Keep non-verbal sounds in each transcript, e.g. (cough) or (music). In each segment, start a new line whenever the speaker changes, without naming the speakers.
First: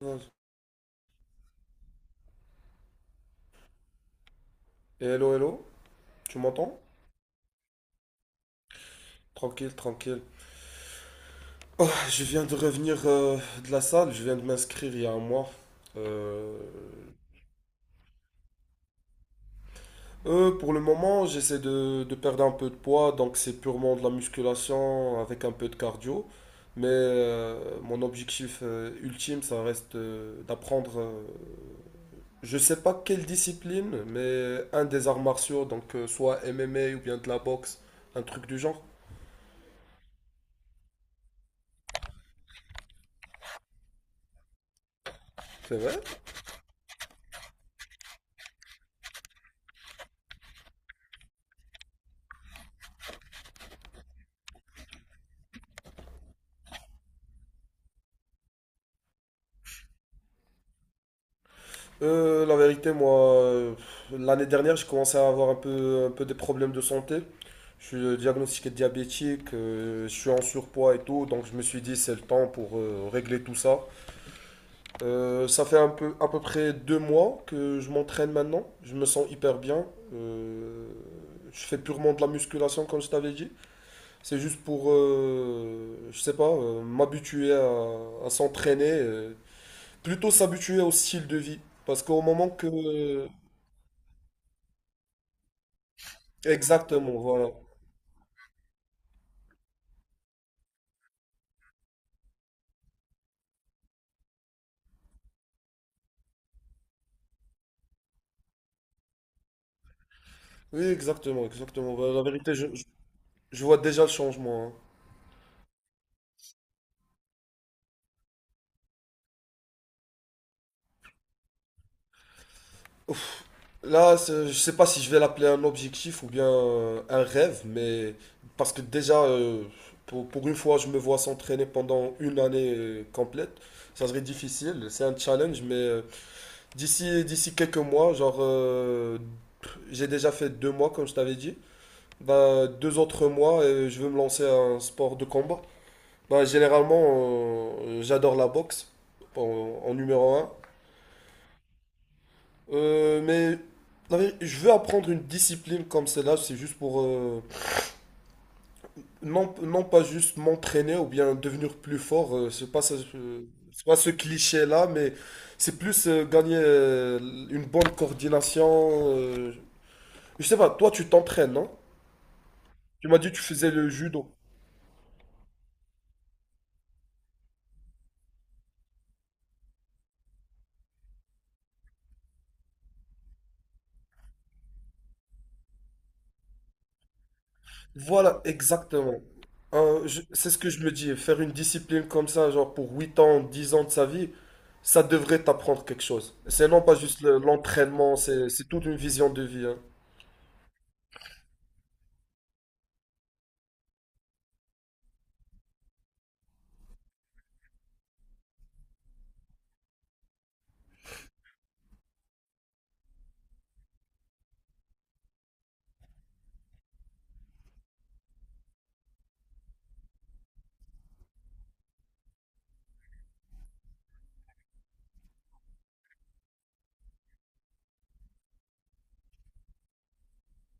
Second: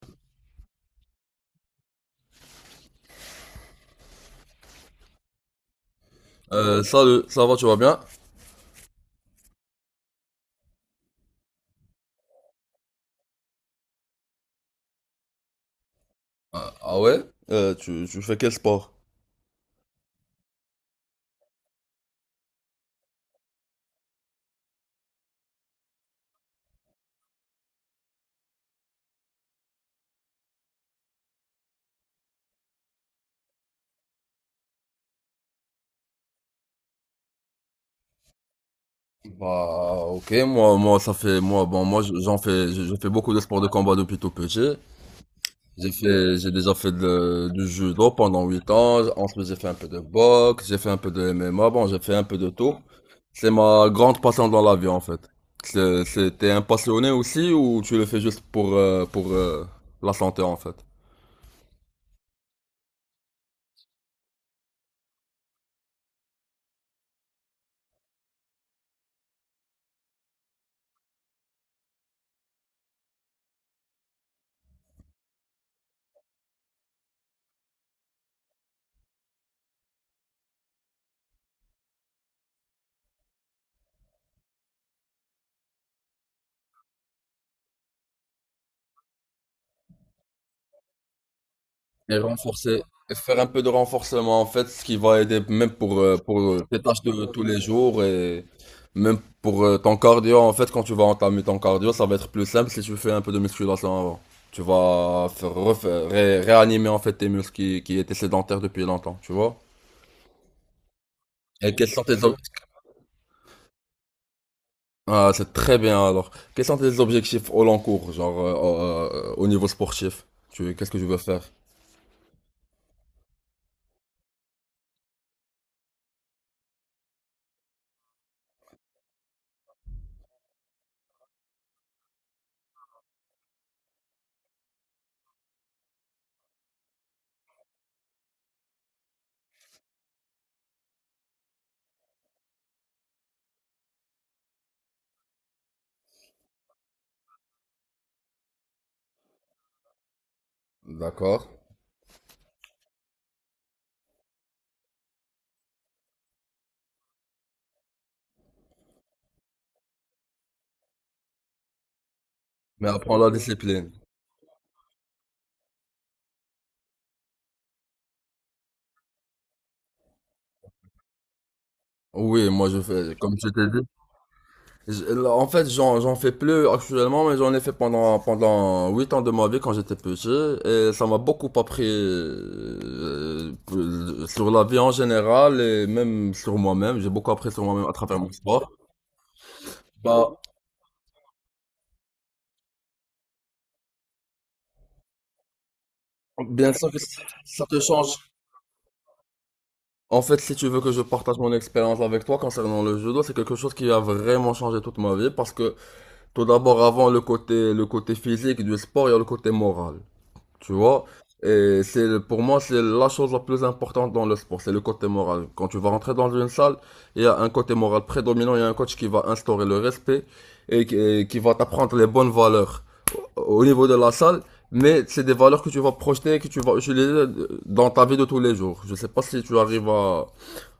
Hello, hello, tu m'entends?
Salut, ça va, tu vas bien?
Tranquille, tranquille. Oh, je viens de revenir de la salle, je viens de m'inscrire il y a un mois. Euh,
Ah ouais? Tu fais quel sport?
pour le moment, j'essaie de perdre un peu de poids, donc c'est purement de la musculation avec un peu de cardio. Mais mon objectif ultime, ça reste d'apprendre, je sais pas quelle discipline, mais un des arts martiaux, donc soit MMA ou bien de la boxe, un truc du genre.
Bah, ok, moi, bon, j'en fais, je fais beaucoup de sports de combat depuis tout petit.
C'est vrai?
J'ai déjà fait du judo pendant 8 ans. Ensuite, j'ai fait un peu de boxe, j'ai fait un peu de MMA. Bon, j'ai fait un peu de tout. C'est ma grande passion dans la vie, en fait. T'es un passionné aussi ou tu le fais juste pour, la santé, en fait?
La vérité, moi, l'année dernière, j'ai commencé à avoir un peu des problèmes de santé. Je suis diagnostiqué diabétique, je suis en surpoids et tout, donc je me suis dit c'est le temps pour régler tout ça. Ça fait un peu, à peu près 2 mois que je m'entraîne maintenant, je me sens hyper bien. Euh, je fais purement de la musculation comme je t'avais dit. C'est juste pour, je sais pas, m'habituer à s'entraîner, plutôt s'habituer au style de vie. Parce
Et
qu'au moment
renforcer, et
que,
faire un peu de renforcement en fait, ce qui va aider même pour, tes tâches
exactement,
de tous
voilà.
les jours et même pour ton cardio en fait, quand tu vas entamer ton cardio, ça va être plus simple si tu fais un peu de musculation avant. Tu vas réanimer en fait tes muscles qui étaient sédentaires depuis longtemps, tu vois.
Oui, exactement,
Et quels
exactement.
sont
Voilà,
tes
la
ob-
vérité, je vois déjà le changement, hein.
Ah, c'est très bien alors. Quels sont tes objectifs au long cours, genre, au niveau sportif? Qu'est-ce que tu veux faire?
Là, je sais pas si je vais l'appeler un objectif ou bien un rêve, mais parce que déjà, pour une fois, je me vois s'entraîner pendant une année complète. Ça serait difficile, c'est un challenge, mais d'ici quelques mois, genre, j'ai déjà fait 2 mois, comme je t'avais dit. Bah, 2 autres mois, et je veux me lancer à un sport de combat. Bah, généralement, j'adore la boxe en, en numéro 1.
D'accord.
Mais je veux apprendre une discipline comme celle-là, c'est juste pour non, non pas juste m'entraîner ou bien devenir plus fort, c'est pas,
Mais
ça
apprends la
c'est
discipline.
pas ce cliché-là, mais c'est plus gagner une bonne coordination. Je sais pas, toi tu t'entraînes, non?
Oui, moi je
Tu
fais,
m'as dit
comme
que tu
je t'ai
faisais
dit.
le judo.
En fait, j'en fais plus actuellement, mais j'en ai fait pendant 8 ans de ma vie quand j'étais petit, et ça m'a beaucoup appris sur la vie en général et même sur moi-même. J'ai beaucoup appris sur moi-même à travers mon
Voilà,
sport.
exactement. Euh, je-
Bah,
c'est ce que je me dis, faire une discipline comme ça, genre pour 8 ans, 10 ans de sa vie, ça devrait t'apprendre quelque chose. C'est
bien
non
sûr
pas
que
juste
ça te change.
l'entraînement, c'est toute une vision de vie, hein.
En fait, si tu veux que je partage mon expérience avec toi concernant le judo, c'est quelque chose qui a vraiment changé toute ma vie parce que tout d'abord, avant le côté physique du sport, il y a le côté moral. Tu vois, et pour moi c'est la chose la plus importante dans le sport, c'est le côté moral. Quand tu vas rentrer dans une salle, il y a un côté moral prédominant, il y a un coach qui va instaurer le respect et qui va t'apprendre les bonnes valeurs au niveau de la salle, mais c'est des valeurs que tu vas projeter, et que tu vas utiliser dans ta vie de tous les jours. Je sais pas si tu arrives à,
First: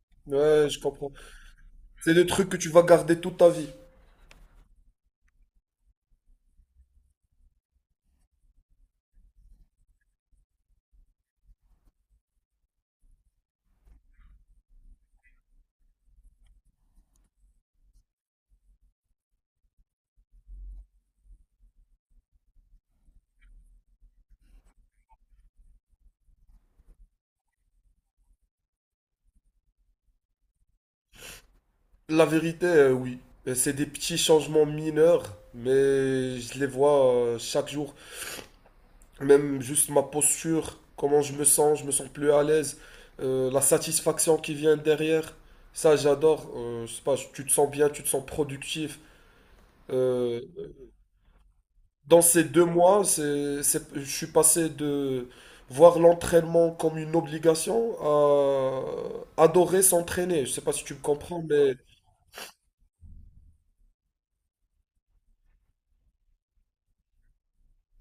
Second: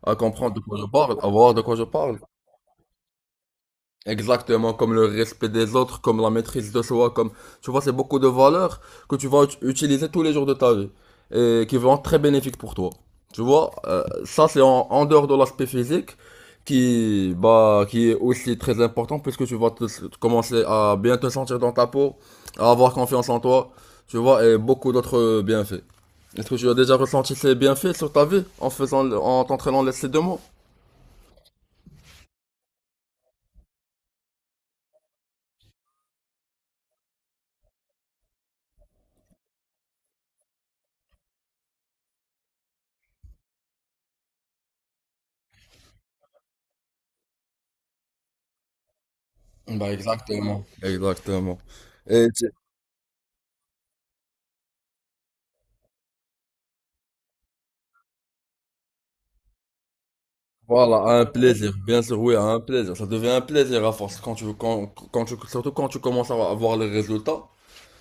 à comprendre de
Ouais,
quoi
je
je
comprends.
parle, à voir de quoi je
C'est
parle.
des trucs que tu vas garder toute ta vie.
Exactement, comme le respect des autres, comme la maîtrise de soi, comme, tu vois, c'est beaucoup de valeurs que tu vas utiliser tous les jours de ta vie et qui vont être très bénéfiques pour toi. Tu vois, ça c'est en dehors de l'aspect physique qui est aussi très important puisque tu vas commencer à bien te sentir dans ta peau, à avoir confiance en toi, tu vois, et beaucoup d'autres bienfaits. Est-ce que tu as déjà ressenti ces bienfaits sur ta vie en t'entraînant les ces deux mots?
La vérité, oui. C'est des petits changements mineurs, mais je les vois chaque jour. Même juste ma posture, comment je me sens plus à l'aise, la satisfaction qui vient derrière, ça j'adore. Je sais pas, tu te sens bien, tu te sens productif.
Bah
Euh,
exactement. Exactement.
dans
Et
ces 2 mois, je suis passé de voir l'entraînement comme une obligation à adorer s'entraîner. Je sais pas si tu
Voilà,
me
à un
comprends,
plaisir,
mais
bien sûr, oui, à un plaisir. Ça devient un plaisir à force quand tu, quand, quand tu, surtout quand tu commences à avoir les résultats,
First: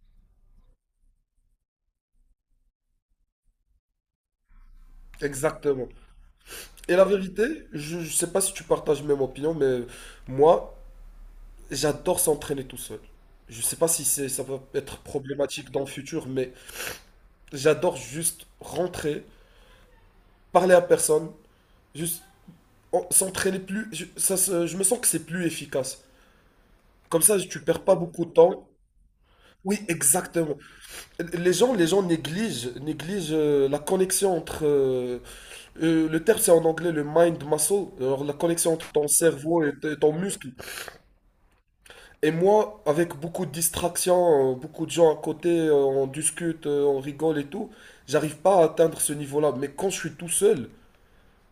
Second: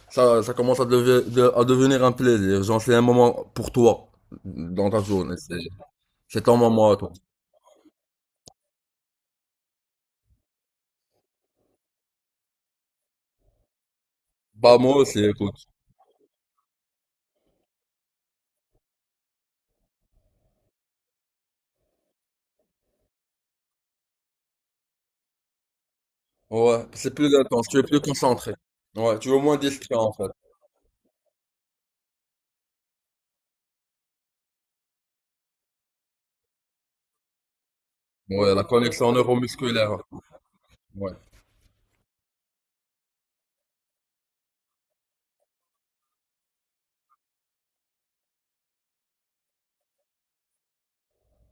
ça commence à devenir un plaisir. Genre, c'est un moment pour toi dans ta journée. C'est,
exactement.
c'est ton moment à
Et la
toi.
vérité, je sais pas si tu partages même opinion, mais moi, j'adore s'entraîner tout seul. Je sais pas si ça va
Bah, moi
être
aussi, écoute.
problématique dans le futur, mais j'adore juste rentrer, parler à personne, juste s'entraîner plus. Je me sens que c'est plus efficace.
Ouais, c'est
Comme
plus
ça, tu
intense, tu es
perds pas
plus
beaucoup de
concentré.
temps.
Ouais, tu es moins
Oui,
distrait en fait.
exactement. Les gens négligent la connexion entre. Le terme, c'est en anglais le mind muscle, alors la
Ouais, la
connexion entre ton
connexion
cerveau et
neuromusculaire.
ton muscle.
Ouais.
Et moi, avec beaucoup de distractions, beaucoup de gens à côté, on discute, on rigole et tout, j'arrive pas à atteindre ce niveau-là. Mais quand je suis tout seul,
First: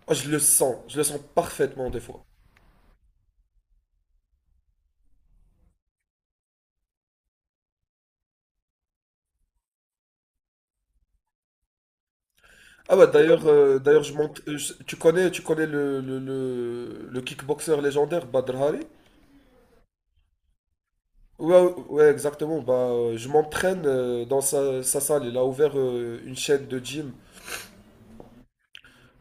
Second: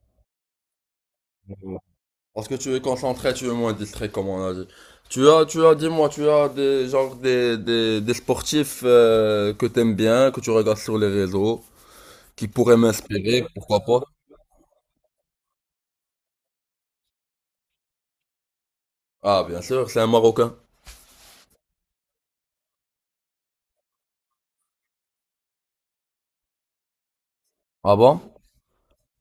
ah, je le sens parfaitement des fois.
Parce que tu es concentré, tu es moins distrait, comme on a dit. Tu as, dis-moi, tu as des, genre, des sportifs que t'aimes bien, que tu regardes sur les réseaux, qui pourraient
Ah bah d'ailleurs,
m'inspirer, pourquoi pas?
d'ailleurs je monte, tu connais le kickboxer légendaire Badr Hari?
Ah, bien sûr, c'est un Marocain.
Ouais, ouais, exactement. Bah, je m'entraîne dans sa salle. Il a ouvert une chaîne de gym.
Ah bon?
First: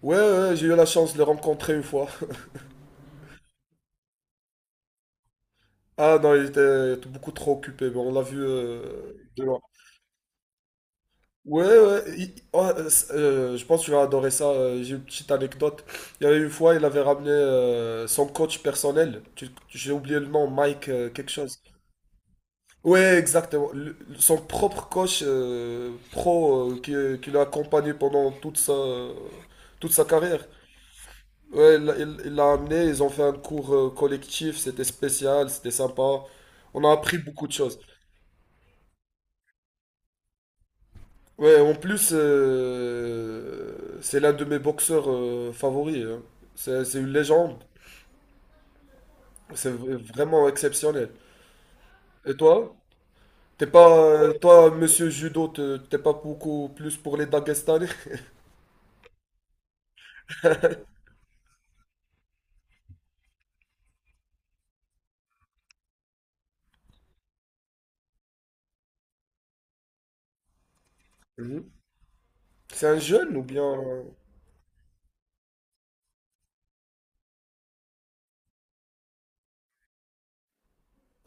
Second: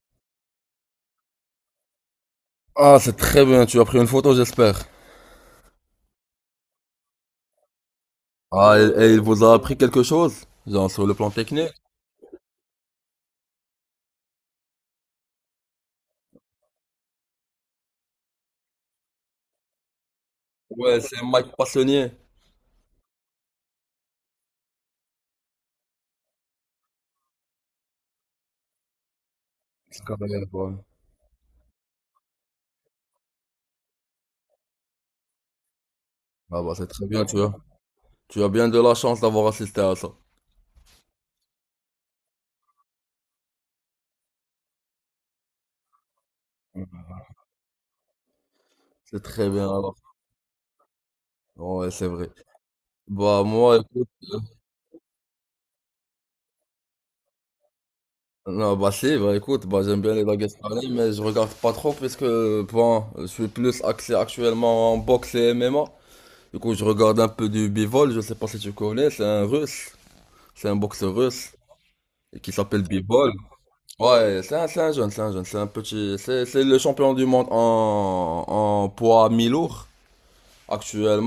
Ouais, ouais, j'ai eu la chance de le rencontrer une fois. (laughs)
Ah, c'est très bien, tu as pris une photo, j'espère.
Ah non, il était beaucoup trop occupé, mais on l'a vu
Ah, et il vous
de
a
loin.
appris quelque chose, genre sur le plan
Ouais,
technique?
ouais, oh, je pense que tu vas adorer ça. J'ai une petite anecdote. Il y avait une fois, il avait ramené son coach personnel. J'ai oublié le nom, Mike
Ouais, c'est
quelque
Mike
chose.
Passonnier.
Ouais, exactement. Son propre coach pro qui l'a accompagné pendant toute toute
C'est
sa
quand même,
carrière.
ouais.
Ouais, il l'a amené, ils ont fait un cours collectif, c'était spécial, c'était sympa.
Ah bah,
On
c'est
a
très
appris
bien, tu
beaucoup
as.
de choses.
Tu as bien de la chance d'avoir assisté à ça.
Ouais, en plus, c'est l'un de mes boxeurs favoris, hein. C'est une légende.
C'est très bien,
C'est v-
alors.
vraiment exceptionnel.
Ouais, c'est vrai.
Et toi?
Bah,
T'es
moi,
pas,
écoute.
toi, monsieur judo, t'es pas beaucoup plus pour les Dagestanais?
Non, bah si, bah écoute, bah j'aime bien les baguettes pareilles, mais je regarde pas trop puisque, bon, je suis plus axé actuellement en boxe et MMA. Du coup, je regarde un peu du Bivol, je sais pas si tu connais, c'est un boxeur russe
Mhm.
et qui s'appelle
C'est un
Bivol.
jeune ou bien...
Ouais, c'est un petit, c'est le champion du monde en poids mi-lourd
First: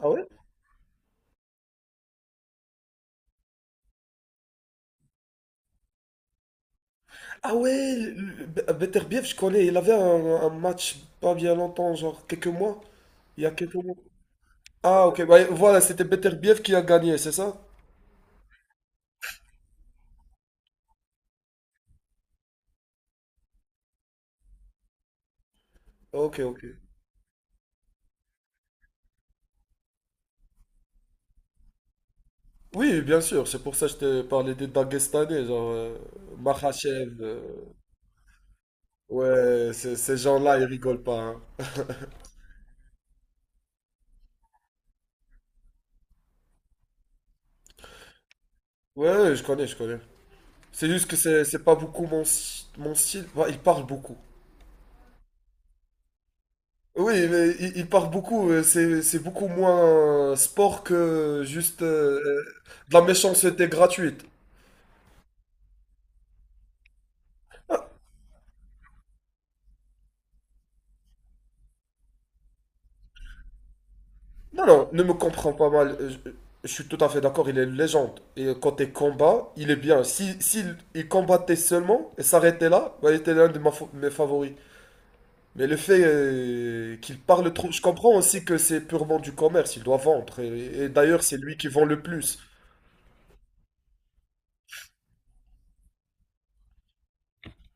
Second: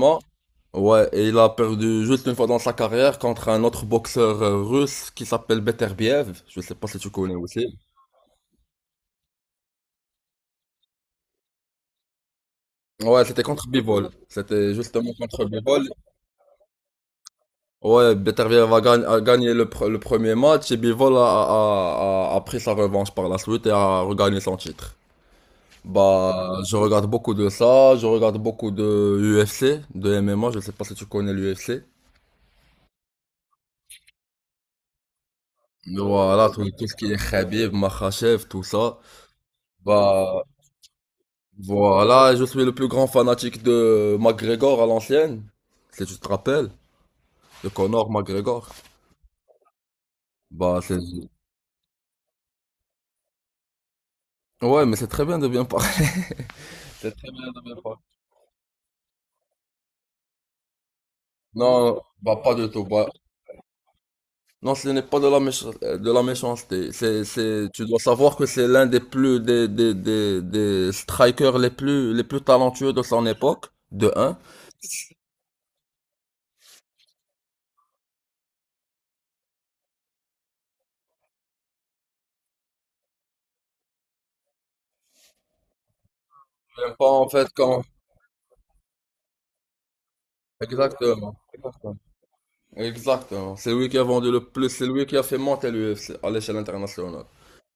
Ah ouais?
Ouais, et il a perdu juste une fois dans sa carrière contre un autre boxeur russe qui s'appelle Beterbiev, je sais pas si tu connais
Ah
aussi.
ouais, Beterbiev, je connais. Il avait un match pas bien longtemps, genre quelques mois.
Ouais, c'était
Il y a
contre
quelques mois.
Bivol. C'était
Ah,
justement
ok, bah,
contre
voilà,
Bivol.
c'était Beterbiev qui a gagné, c'est ça?
Ouais, Beterbiev a gagné le premier match et Bivol a pris sa revanche par la suite et a regagné son titre.
Ok,
Bah,
ok.
je regarde beaucoup de ça, je regarde beaucoup de UFC, de MMA, je sais pas si tu connais l'UFC.
Oui, bien sûr, c'est pour ça que je t'ai parlé des Dagestanais, genre
Voilà, tout ce qui
Makhachev,
est Khabib, Makhachev, tout ça.
ouais, ces
Bah,
gens-là, ils rigolent pas, hein.
voilà, je suis le plus grand fanatique de McGregor à l'ancienne, si tu te rappelles, de Conor McGregor.
Ouais, ouais, je connais, je connais.
Bah,
C'est
c'est
juste que c'est pas beaucoup mon style. Bah, ils parlent beaucoup.
Ouais, mais c'est très bien de bien parler. (laughs)
Oui, mais ils parlent beaucoup, c'est beaucoup moins sport que juste
Non, bah pas du tout.
de la
Bah,
méchanceté gratuite.
non, ce n'est pas de la de la méchanceté. C'est, tu dois savoir que c'est l'un des plus des strikers les plus talentueux de son époque, de un.
Non, non, ne me comprends pas mal. Je suis tout à fait d'accord, il est une légende. Et côté combat, il est bien. Si, s'il- il combattait seulement et s'arrêtait là, bah, il était l'un de mes favoris. Mais le fait
J'aime pas
qu'il
en fait
parle trop, je
quand.
comprends aussi que c'est purement du commerce, il doit vendre. Et d'ailleurs,
Exactement.
c'est lui qui vend
Exactement.
le plus.
Exactement. C'est lui qui a vendu le plus, c'est lui qui a fait monter l'UFC à l'échelle internationale.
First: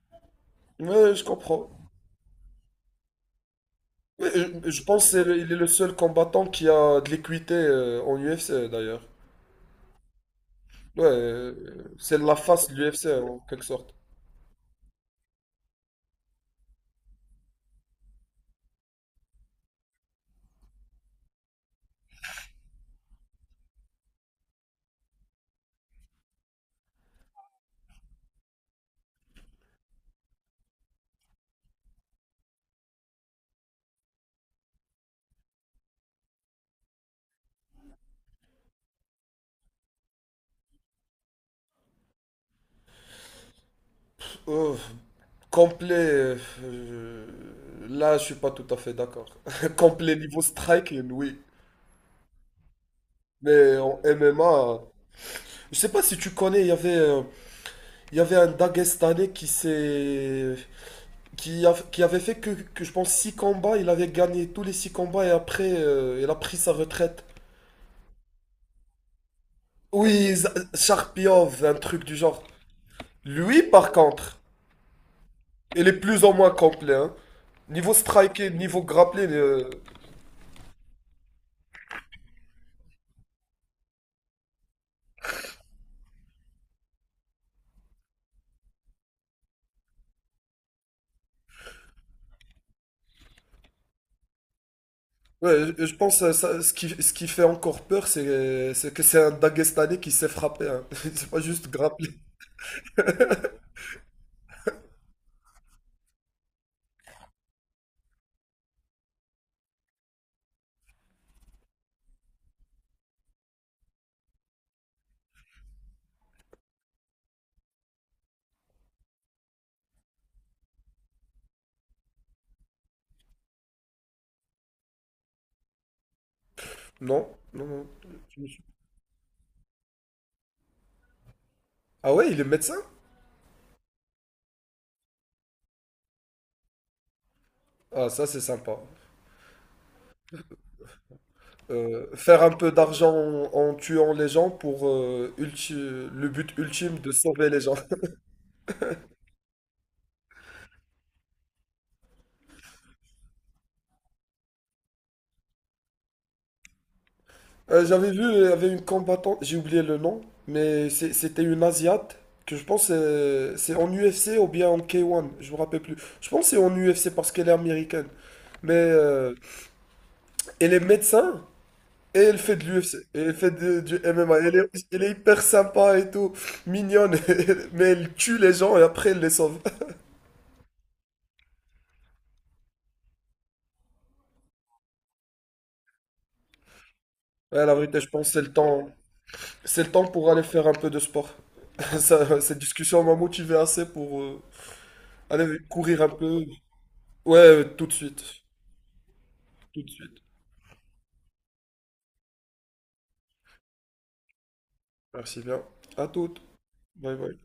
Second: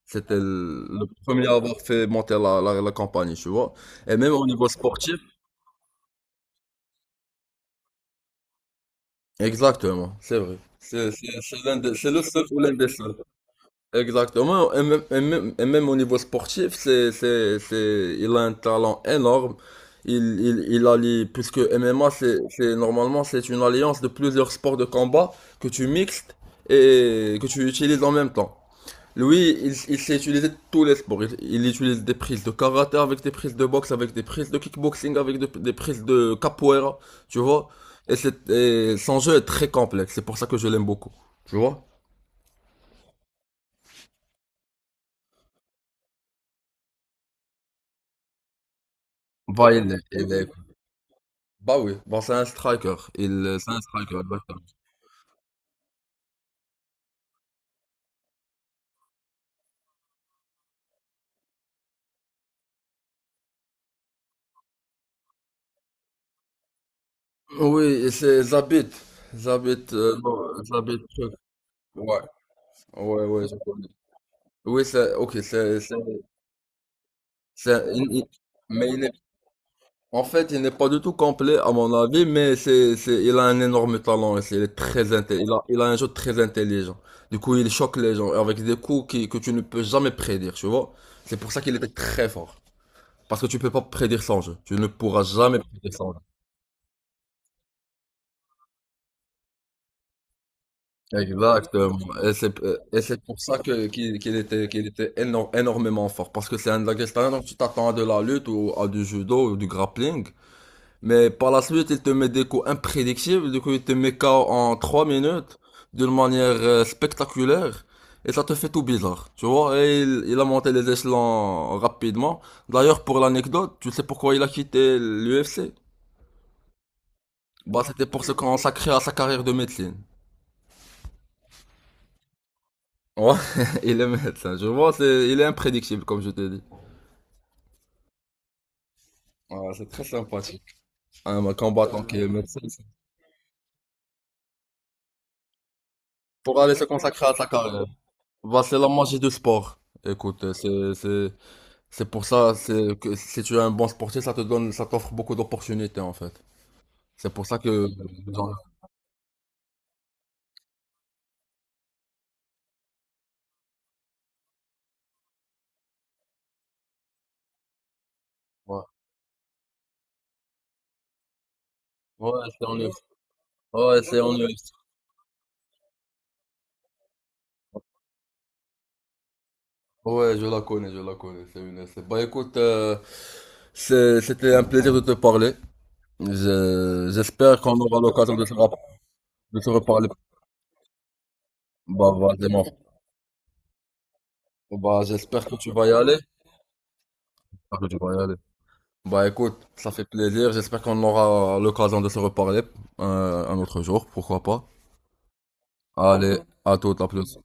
C'était le
Ouais, je
premier à
comprends.
avoir fait monter la compagnie, tu vois. Et même
Mais,
au niveau
je pense qu'il
sportif.
est le seul combattant qui a de l'équité en UFC, d'ailleurs.
Exactement, c'est vrai.
Ouais,
C'est c'est- c'est l'un des- c'est
c'est
le
la
seul ou
face
l'un
de
des
l'UFC,
seuls.
en quelque sorte.
Exactement. Et même, au niveau sportif, il a un talent énorme. Il allie, puisque MMA, normalement, c'est une alliance de plusieurs sports de combat que tu mixtes et que tu utilises en même temps. Lui, il sait utiliser tous les sports. Il utilise des prises de karaté avec des prises de boxe, avec des prises de kickboxing, avec des prises de capoeira, tu vois. Et son jeu est très complexe, c'est pour ça que je l'aime beaucoup, tu vois.
Euh, Complet, euh, là je suis pas tout à fait d'accord.
Bah,
(laughs) Complet niveau striking, oui.
bah oui, bon, c'est un striker. C'est
Mais
un
en
striker, exactement.
MMA, je sais pas si tu connais, il y avait un Dagestanais qui s'est, qui, a- qui avait fait que je pense 6 combats, il avait gagné tous les 6 combats et après il a pris sa retraite.
Oui, et c'est Zabit. Zabit,
Oui,
bon, Zabit, truc.
Sharpiov, un truc du
Ouais,
genre.
ouais, ouais, je
Lui
connais.
par contre,
Oui, c'est, ok,
il est plus ou moins complet, hein.
c'est-
Niveau
il- il-
striking, niveau
mais il est.
grappling.
En fait, il n'est pas du tout complet à mon avis, mais il a un énorme talent et il est très intelligent. Il a un jeu très intelligent. Du coup, il choque les gens avec des coups que tu ne peux jamais prédire, tu vois. C'est pour ça qu'il était très fort. Parce que tu peux pas prédire son jeu. Tu ne pourras jamais.
Ouais, je
prédire.
pense ça, ce qui fait encore peur, c'est que c'est un Daguestanais qui s'est frappé, hein. (laughs) C'est pas juste
Exactement.
grappler.
Et c'est pour ça que, qu'il, qu'il était éno- énormément fort. Parce que c'est un Dagestanais, donc tu t'attends à de la lutte ou à du judo ou du grappling. Mais par la suite, il te met des coups imprédictibles, du coup il te met KO en 3 minutes, d'une manière spectaculaire, et ça te fait tout bizarre, tu vois, et il a monté les échelons rapidement. D'ailleurs, pour l'anecdote, tu sais pourquoi il a quitté l'UFC?
Non, non,
Bah,
non.
c'était pour se consacrer à sa carrière de médecine.
Ah ouais, il est médecin?
Ouais, (laughs) il est médecin, je vois, il est imprédictible, comme je t'ai dit.
Ah, ça, c'est sympa.
Ouais, c'est très sympathique. Un combattant
Euh,
qui est
faire un
médecin,
peu d'argent en tuant les gens pour le but
pour aller se
ultime de
consacrer à sa
sauver les gens.
carrière.
(laughs)
Bah, c'est la magie du sport. Écoute. C'est que si tu es un bon sportif, ça t'offre beaucoup d'opportunités en fait. C'est pour ça
Euh,
que
j'avais vu, il y
dans-
avait une combattante, j'ai oublié le nom, mais c'était une Asiate que je pense c'est en UFC ou bien en K1, je me rappelle plus. Je pense que c'est en UFC parce qu'elle est américaine. Mais
Ouais,
elle est médecin. Et elle
ouais,
fait de
c'est en Europe.
l'UFC, et elle fait du
Ouais, c'est en
MMA,
Europe.
elle est hyper sympa et tout, mignonne, (laughs) mais elle tue les gens et après elle les sauve.
Ouais, je la connais, je la connais. C'est une essai. Bah écoute, c'était un plaisir de te parler. J'espère
Ouais,
qu'on
la
aura
vérité, je pense que
l'occasion de se, rap- de se
c'est le temps
reparler.
pour aller faire un peu de sport. (laughs)
Bah
Ça,
vas-y,
cette
mon frère.
discussion m'a motivé assez pour
Bah j'espère que
aller
tu vas y
courir un
aller.
peu. Ouais,
J'espère que
tout de
tu vas
suite,
y aller. Bah écoute,
tout
ça
de
fait
suite.
plaisir. J'espère qu'on aura l'occasion de se reparler un autre jour, pourquoi pas.
Merci bien. À
Allez,
toutes.
à toute, à
Bye
plus.
bye.